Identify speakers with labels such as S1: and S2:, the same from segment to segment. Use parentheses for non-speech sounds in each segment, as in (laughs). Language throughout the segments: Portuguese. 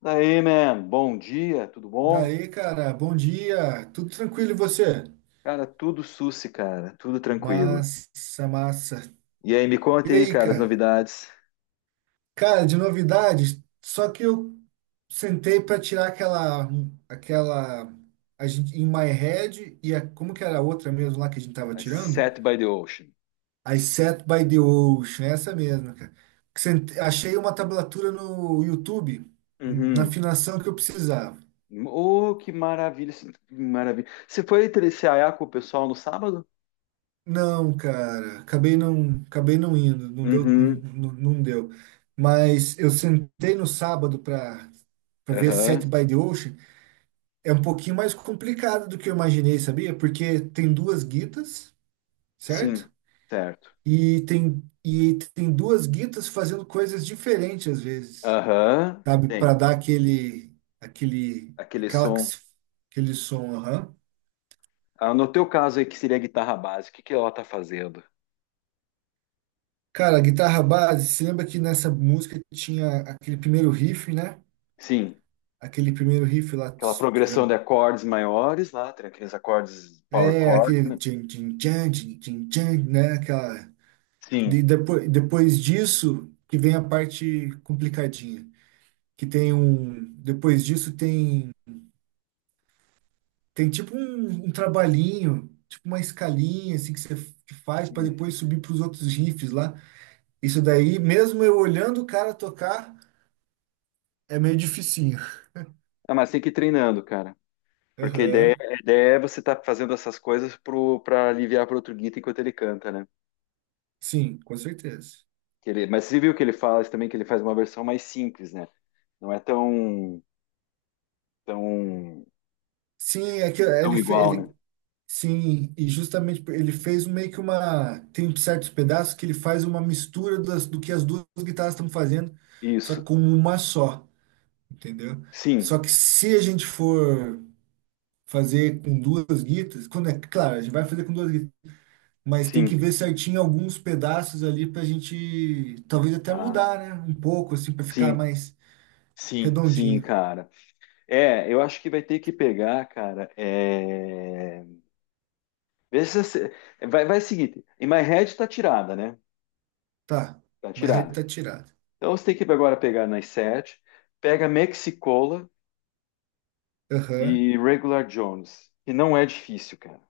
S1: Daí, man, bom dia, tudo bom?
S2: Daí, cara, bom dia. Tudo tranquilo e você?
S1: Cara, tudo sussi, cara, tudo tranquilo.
S2: Massa, massa.
S1: E aí, me
S2: E
S1: conta aí,
S2: aí,
S1: cara, as
S2: cara?
S1: novidades.
S2: Cara, de novidades, só que eu sentei para tirar aquela a gente in my head e a, como que era a outra mesmo lá que a gente tava
S1: I
S2: tirando?
S1: Set by the Ocean.
S2: I Sat by the Ocean, essa mesmo, cara. Achei uma tablatura no YouTube na
S1: Uhum.
S2: afinação que eu precisava.
S1: Oh, que maravilha, que maravilha. Você foi trecear com o pessoal no sábado?
S2: Não, cara, acabei não indo, não deu,
S1: Uhum,
S2: não deu. Mas eu sentei no sábado para ver
S1: aham,
S2: Set by the Ocean. É um pouquinho mais complicado do que eu imaginei, sabia? Porque tem duas guitas,
S1: sim,
S2: certo?
S1: certo.
S2: E tem duas guitas fazendo coisas diferentes às vezes,
S1: Aham,
S2: sabe?
S1: tem,
S2: Para dar aquele aquele
S1: aquele
S2: aquela
S1: som.
S2: aquele som, aham.
S1: Ah, no teu caso aí, que seria a guitarra básica, o que que ela tá fazendo?
S2: Cara, a guitarra base, se lembra que nessa música tinha aquele primeiro riff, né?
S1: Sim,
S2: Aquele primeiro riff lá,
S1: aquela
S2: tss, que
S1: progressão de acordes maiores lá, tem aqueles acordes
S2: é,
S1: power
S2: é
S1: chord,
S2: aquele
S1: né?
S2: tchan, tchan, tchan, tchan, tchan, tchan, né? Aquela,
S1: Sim.
S2: depois disso que vem a parte complicadinha, que tem um, depois disso tem, tem tipo um trabalhinho, tipo uma escalinha assim que que faz para depois subir para os outros riffs lá. Isso daí, mesmo eu olhando o cara tocar, é meio dificinho.
S1: Ah, mas tem que ir treinando, cara. Porque a ideia,
S2: Aham.
S1: a ideia é você estar fazendo essas coisas pro, pra aliviar pro outro guita enquanto ele canta, né?
S2: Sim, com certeza.
S1: Mas você viu que ele fala isso também, que ele faz uma versão mais simples, né? Não é tão,
S2: Sim, é que
S1: tão
S2: ele, fe-
S1: igual, né?
S2: ele Sim, e justamente ele fez um meio que uma. Tem certos pedaços que ele faz uma mistura das, do que as duas guitarras estão fazendo, só que
S1: Isso.
S2: como uma só, entendeu?
S1: Sim,
S2: Só que se a gente for fazer com duas guitas, quando é claro, a gente vai fazer com duas guitas, mas tem que
S1: sim.
S2: ver certinho alguns pedaços ali pra gente talvez até
S1: Ah,
S2: mudar, né? Um pouco, assim, pra ficar
S1: sim,
S2: mais
S1: sim, sim,
S2: redondinho.
S1: cara. É, eu acho que vai ter que pegar, cara. Vê se você- Vai seguinte. In My Head tá tirada, né?
S2: Tá,
S1: Tá
S2: uma
S1: tirada.
S2: reta tirada.
S1: Então você tem que agora pegar nas sete, pega Mexicola
S2: Aham,
S1: e Regular Jones, que não é difícil, cara,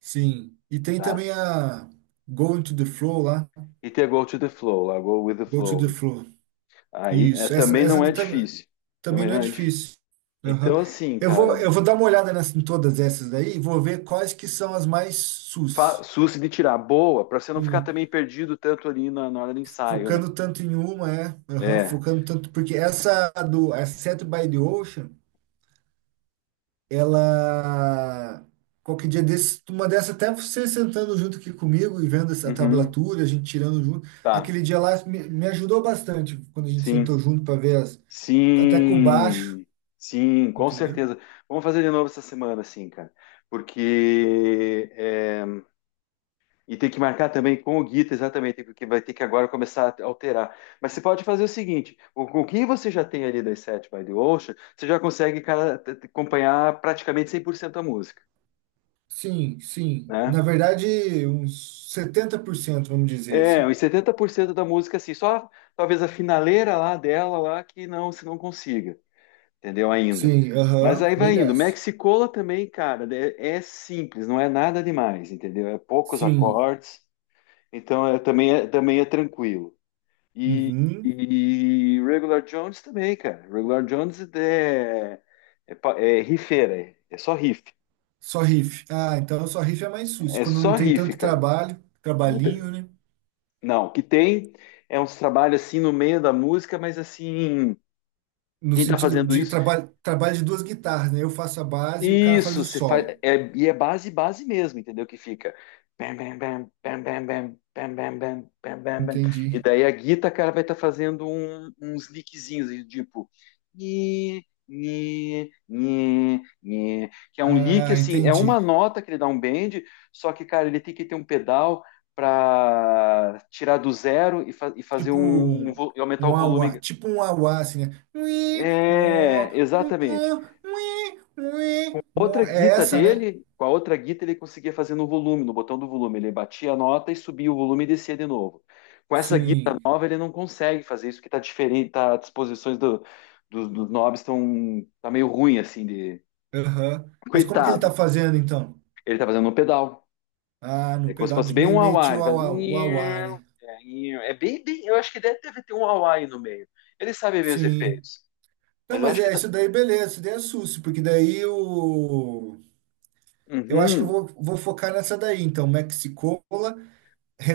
S2: sim. E tem
S1: tá?
S2: também a Going to the Flow lá.
S1: E tem a Go to the Flow, lá, Go with the
S2: Go to the
S1: Flow.
S2: floor.
S1: Aí é,
S2: Isso.
S1: também não é difícil.
S2: Também
S1: Também
S2: não é
S1: não é difícil.
S2: difícil. Aham.
S1: Então, assim, cara,
S2: Eu vou dar uma olhada nessa, em todas essas daí e vou ver quais que são as mais sus.
S1: suce de tirar boa, pra você não ficar
S2: Sim.
S1: também perdido tanto ali na hora do ensaio, né?
S2: Focando tanto em uma, é. Aham,
S1: É.
S2: focando tanto. Porque essa do a Set by the Ocean, ela. Qualquer dia desse, uma dessa, até você sentando junto aqui comigo e vendo essa
S1: Uhum.
S2: tablatura, a gente tirando junto.
S1: Tá.
S2: Aquele dia lá me ajudou bastante quando a gente
S1: Sim.
S2: sentou junto para ver as, até com o baixo,
S1: Sim. Sim, com
S2: entendeu?
S1: certeza. Vamos fazer de novo essa semana, sim, cara. Porque é, E tem que marcar também com o Guita, exatamente, porque vai ter que agora começar a alterar. Mas você pode fazer o seguinte: com o que você já tem ali das Set by the Ocean, você já consegue, cara, acompanhar praticamente 100% da música,
S2: Sim, sim.
S1: né?
S2: Na verdade, uns 70%, vamos dizer
S1: É,
S2: assim.
S1: uns 70% da música, assim, só talvez a finaleira lá dela, lá, que não, você não consiga, entendeu? Ainda.
S2: Sim,
S1: Mas
S2: aham,
S1: aí
S2: bem
S1: vai indo.
S2: dessa.
S1: Mexicola também, cara, é simples, não é nada demais, entendeu? É poucos
S2: Sim,
S1: acordes, então é também é tranquilo. E,
S2: uhum.
S1: e Regular Jones também, cara. Regular Jones é rifeira, é só riff.
S2: Só riff. Ah, então só riff é mais sujo,
S1: É
S2: quando não
S1: só
S2: tem
S1: riff,
S2: tanto
S1: cara. Não, tem-
S2: trabalhinho, né?
S1: não, o que tem é uns trabalhos assim no meio da música, mas assim,
S2: No
S1: quem tá
S2: sentido
S1: fazendo
S2: de
S1: isso
S2: trabalho de duas guitarras, né? Eu faço a base e o cara faz
S1: Isso,
S2: o
S1: você faz.
S2: solo.
S1: É, e é base mesmo, entendeu? Que fica. Bam, bam, bam, bam, bam, bam, bam, bam, bam, bam, bam, bam. E
S2: Entendi.
S1: daí a guita, cara, vai estar fazendo uns lickzinhos, e tipo. Nhe, nhe, nhe, nhe. Que é um lick,
S2: Ah,
S1: assim, é
S2: entendi.
S1: uma nota que ele dá um bend, só que, cara, ele tem que ter um pedal para tirar do zero e, e fazer
S2: Tipo
S1: e aumentar o
S2: um auá,
S1: volume.
S2: tipo um auá, assim, né? Ui,
S1: É,
S2: uó,
S1: exatamente.
S2: uó, ui, ui,
S1: Outra
S2: uó. É
S1: guita
S2: essa, né?
S1: dele, com a outra guita ele conseguia fazer no volume, no botão do volume. Ele batia a nota e subia o volume e descia de novo. Com essa guita
S2: Sim,
S1: nova ele não consegue fazer isso, que tá diferente, tá, as disposições dos knobs estão tá meio ruim, assim, de...
S2: aham.
S1: (laughs)
S2: Mas como que ele tá
S1: Coitado.
S2: fazendo então?
S1: Ele tá fazendo no pedal.
S2: Ah, no
S1: É como se
S2: pedal
S1: fosse
S2: de
S1: bem um
S2: mimete
S1: auá. Ele faz...
S2: o auá, né?
S1: É bem, bem... Eu acho que deve ter um auá aí no meio. Ele sabe ver os
S2: Sim.
S1: efeitos.
S2: Não,
S1: Mas eu
S2: mas
S1: acho que...
S2: é
S1: Dá...
S2: isso daí, beleza, isso daí é susto, porque daí o. Eu acho que
S1: Uhum.
S2: vou focar nessa daí, então. Mexicola,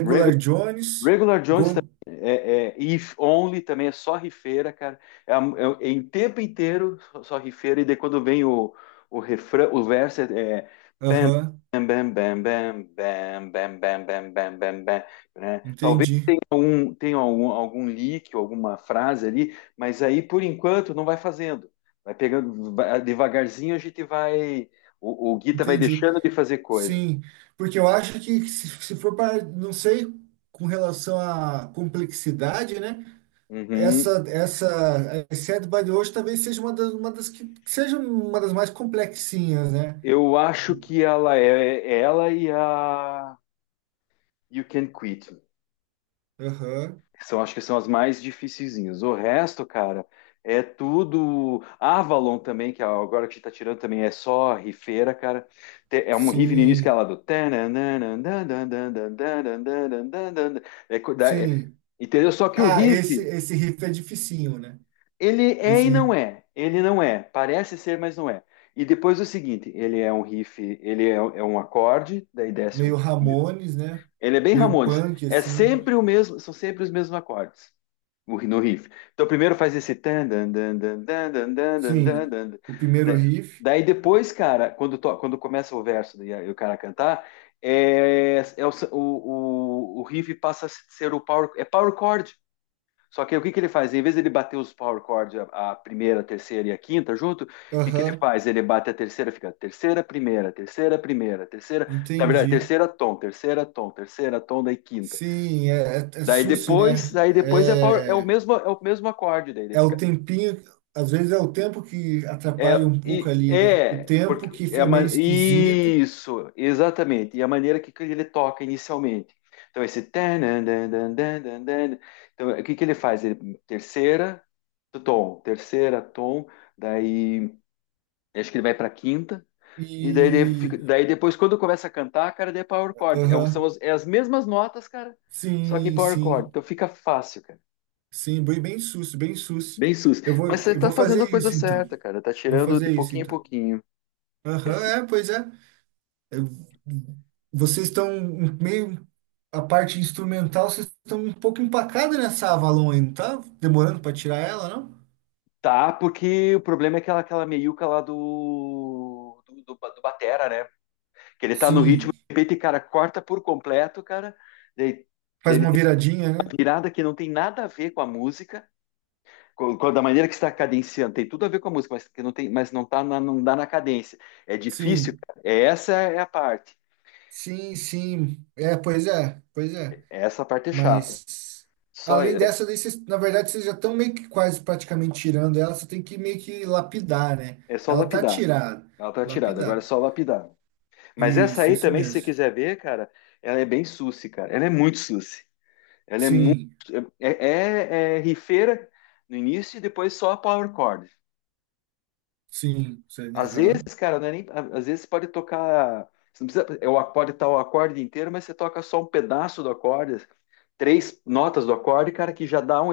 S1: Reg
S2: Jones,
S1: Regular Jones
S2: Go.
S1: também é If Only também é só rifeira, cara. É, é em tempo inteiro só, rifeira, e daí quando vem o refrão, o verso é,
S2: Aham,
S1: é bam, bam, bam, bam, bam, bam, bam, bam, bam, bam, né?
S2: entendi,
S1: Tenha algum leak, ou alguma frase ali, mas aí por enquanto não vai fazendo. Vai pegando devagarzinho, a gente vai. O Guita vai
S2: entendi.
S1: deixando de fazer coisas.
S2: Sim, porque eu acho que se for para, não sei, com relação à complexidade, né?
S1: Uhum.
S2: A Sad by the Wash talvez seja uma das que seja uma das mais complexinhas, né?
S1: Eu acho que ela é ela e a You Can Quit.
S2: Aham,
S1: Acho que são as mais dificilzinhas. O resto, cara, é tudo. Avalon também, que agora que a gente tá tirando também é só rifeira, cara. É um riff no início que é
S2: sim,
S1: lá do. É co- da- é-
S2: sim.
S1: Entendeu? Só que o
S2: Ah,
S1: riff,
S2: esse riff é dificinho, né?
S1: ele é
S2: Esse
S1: e não
S2: riff
S1: é. Ele não é. Parece ser, mas não é. E depois o seguinte: ele é um riff, ele é um acorde, daí desce.
S2: meio Ramones, né?
S1: Ele é bem
S2: Meio
S1: Ramones.
S2: punk,
S1: É
S2: assim, né?
S1: sempre o mesmo, são sempre os mesmos acordes no riff. Então primeiro faz esse tan dan dan dan dan dan dan dan dan
S2: Sim,
S1: dan, dan.
S2: o primeiro
S1: Da-
S2: riff.
S1: Daí depois, cara, quando começa o verso e o cara cantar, o riff passa a ser o power, é power chord. Só que o que ele faz? Em vez de ele bater os power chords, a primeira, a terceira e a quinta junto, o que ele
S2: Aham,
S1: faz? Ele bate a terceira, fica terceira, primeira, terceira, primeira, terceira, na verdade,
S2: entendi.
S1: terceira tom, terceira tom, terceira tom, daí quinta.
S2: Sim, é
S1: Daí
S2: sucio,
S1: depois,
S2: né?
S1: daí depois é power, é o
S2: É,
S1: mesmo é o mesmo acorde, daí ele
S2: é o
S1: fica.
S2: tempinho, às vezes é o tempo que atrapalha um pouco ali, né? O
S1: Porque
S2: tempo que
S1: é a
S2: é meio esquisito.
S1: isso, exatamente. E a maneira que ele toca inicialmente. Então, esse. Tanan, dan, dan, dan, dan, dan. Então, o que que ele faz? Ele, terceira, tom, daí acho que ele vai para quinta, e daí,
S2: E.
S1: daí depois, quando começa a cantar, cara, daí é power chord. É,
S2: Aham.
S1: é as mesmas notas, cara, só que em
S2: Sim,
S1: power chord.
S2: sim.
S1: Então fica fácil, cara.
S2: Sim, bem, bem susto, bem susto.
S1: Bem sus. Mas você
S2: Eu
S1: tá
S2: vou
S1: fazendo a
S2: fazer
S1: coisa
S2: isso então.
S1: certa, cara. Tá
S2: Vou
S1: tirando de
S2: fazer isso
S1: pouquinho em
S2: então.
S1: pouquinho.
S2: Aham, é, pois é. Eu- vocês estão um, meio. A parte instrumental, vocês estão um pouco empacados nessa Avalon aí, não tá? Demorando para tirar ela, não?
S1: Tá, porque o problema é aquela meiuca lá do Batera, né? Que ele tá no
S2: Sim.
S1: ritmo, de repente, cara, corta por completo, cara. Ele,
S2: Faz
S1: ele
S2: uma
S1: tem
S2: viradinha, né?
S1: uma virada que não tem nada a ver com a música, da maneira que está cadenciando, tem tudo a ver com a música, mas que não tem, mas não tá na, não dá na cadência. É difícil,
S2: Sim.
S1: cara. É, essa é a parte.
S2: Sim, sim. É, pois é, pois é.
S1: Essa parte é chata.
S2: Mas
S1: Só,
S2: além
S1: é,
S2: dessa, daí vocês, na verdade, vocês já estão meio que quase praticamente tirando ela, você tem que meio que lapidar, né?
S1: é só
S2: Ela tá
S1: lapidar.
S2: tirada.
S1: Ela tá tirada, agora é
S2: Lapidar.
S1: só lapidar. Mas essa
S2: Isso,
S1: aí
S2: isso
S1: também, se você
S2: mesmo.
S1: quiser ver, cara, ela é bem suci, cara. Ela é muito suci. Ela é muito.
S2: Sim,
S1: É rifeira no início e depois só a power chord.
S2: sim, sim,
S1: Às vezes,
S2: aham.
S1: cara, não é nem. Às vezes pode tocar. Você não precisa, pode estar o acorde inteiro, mas você toca só um pedaço do acorde, três notas do acorde, cara, que já dá um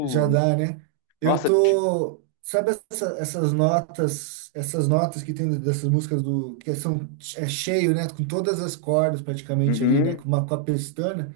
S2: Já dá, né? Eu
S1: Nossa,
S2: tô. Sabe essas notas que tem dessas músicas do que são é cheio, né? Com todas as cordas praticamente ali, né?
S1: uhum,
S2: Com uma com a pestana.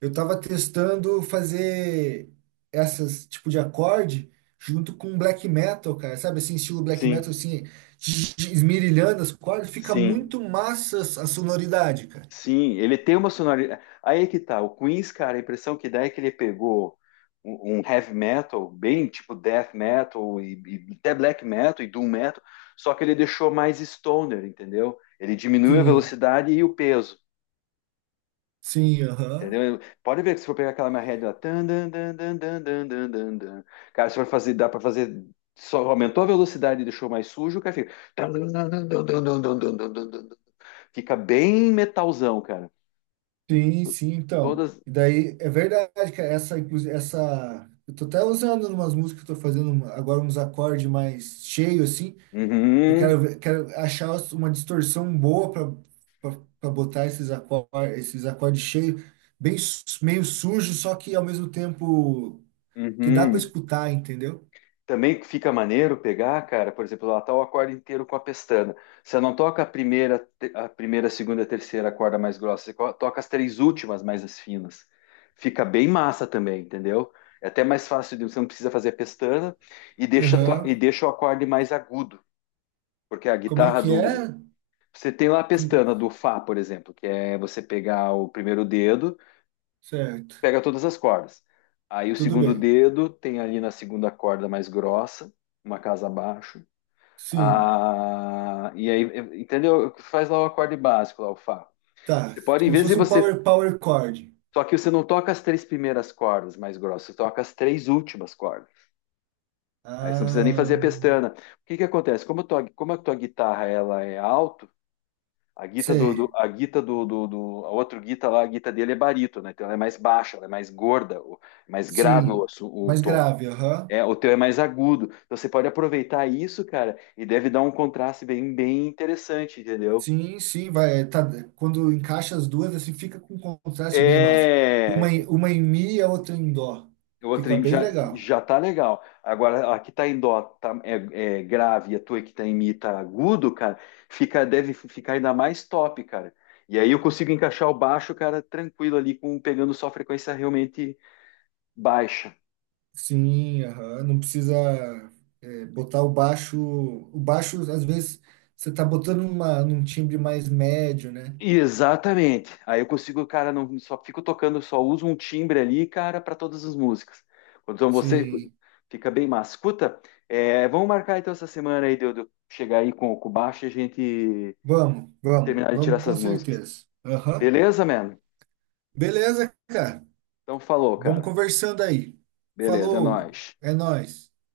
S2: Eu tava testando fazer essas tipo de acorde junto com black metal, cara. Sabe assim, estilo black metal
S1: sim,
S2: assim, esmirilhando as cordas, fica
S1: sim.
S2: muito massa a sonoridade, cara.
S1: Sim, ele tem uma sonoridade. Aí é que tá. O Queens, cara, a impressão que dá é que ele pegou um heavy metal, bem tipo death metal, e até black metal e doom metal, só que ele deixou mais stoner, entendeu? Ele diminuiu a
S2: Sim,
S1: velocidade e o peso.
S2: sim, aham.
S1: Entendeu? Pode ver que se for pegar aquela minha head lá, tan, dan, dan, dan, dan, dan, dan, dan, dan, cara, se for fazer, dá pra fazer, só aumentou a velocidade e deixou mais sujo, o cara fica, tan, dan, dan, dan, dan, dan, dan, dan, dan, dan, dan. Fica bem metalzão, cara.
S2: Sim, sim, então.
S1: Todas,
S2: E daí é verdade, cara, essa, inclusive essa eu tô até usando, umas músicas que eu tô fazendo agora, uns acordes mais cheios assim. Eu
S1: Uhum,
S2: quero, quero achar uma distorção boa para botar esses acordes cheios, bem, meio sujo, só que ao mesmo tempo que dá para
S1: Uhum.
S2: escutar, entendeu?
S1: Também fica maneiro pegar, cara, por exemplo, lá tá o acorde inteiro com a pestana. Você não toca a primeira, a primeira, a segunda, a terceira corda mais grossa, você toca as três últimas mais as finas. Fica bem massa também, entendeu? É até mais fácil, você não precisa fazer a pestana e deixa,
S2: Aham.
S1: e deixa o acorde mais agudo, porque a
S2: Como é
S1: guitarra
S2: que é?
S1: do. Você tem lá a
S2: Com-
S1: pestana do Fá, por exemplo, que é você pegar o primeiro dedo
S2: Certo.
S1: pega todas as cordas. Aí o
S2: Tudo
S1: segundo
S2: bem.
S1: dedo tem ali na segunda corda mais grossa, uma casa abaixo.
S2: Sim.
S1: Ah, e aí, entendeu? Faz lá o acorde básico, lá o Fá.
S2: Tá.
S1: Você pode, em
S2: Como se
S1: vez de
S2: fosse um
S1: você.
S2: power chord.
S1: Só que você não toca as três primeiras cordas mais grossas, você toca as três últimas cordas. Aí você não precisa nem fazer a
S2: Ah,
S1: pestana. O que que acontece? Como a tua guitarra ela é alto, a guita do, do-
S2: sei.
S1: a guita do, do, do- a outra guita lá, a guita dele é barito, né? Então ela é mais baixa, ela é mais gorda, mais grave o,
S2: Sim.
S1: o
S2: Mais
S1: tom.
S2: grave, aham.
S1: É, o teu é mais agudo. Então você pode aproveitar isso, cara, e deve dar um contraste bem, bem interessante, entendeu?
S2: Sim, sim, vai. É, tá, quando encaixa as duas, assim, fica com um contraste bem massa. Uma,
S1: É,
S2: uma em mi e a outra em dó. Fica bem
S1: já,
S2: legal.
S1: já tá legal. Agora, a que tá em dó tá, é grave e a tua que tá em mi tá agudo, cara, deve ficar ainda mais top, cara. E aí eu consigo encaixar o baixo, cara, tranquilo ali, com, pegando só frequência realmente baixa.
S2: Sim, aham, não precisa é, botar o baixo. O baixo, às vezes, você tá botando uma, num timbre mais médio, né?
S1: Exatamente. Aí eu consigo, cara, não só fico tocando, só uso um timbre ali, cara, para todas as músicas. Então você
S2: Sim.
S1: fica bem massa. Escuta, é, vamos marcar então essa semana aí de eu chegar aí com o baixo e a gente
S2: Vamos, vamos,
S1: terminar de tirar
S2: vamos, com
S1: essas músicas.
S2: certeza. Aham.
S1: Beleza, mano?
S2: Beleza, cara.
S1: Então falou,
S2: Vamos
S1: cara.
S2: conversando aí.
S1: Beleza, é
S2: Falou,
S1: nóis.
S2: é nóis.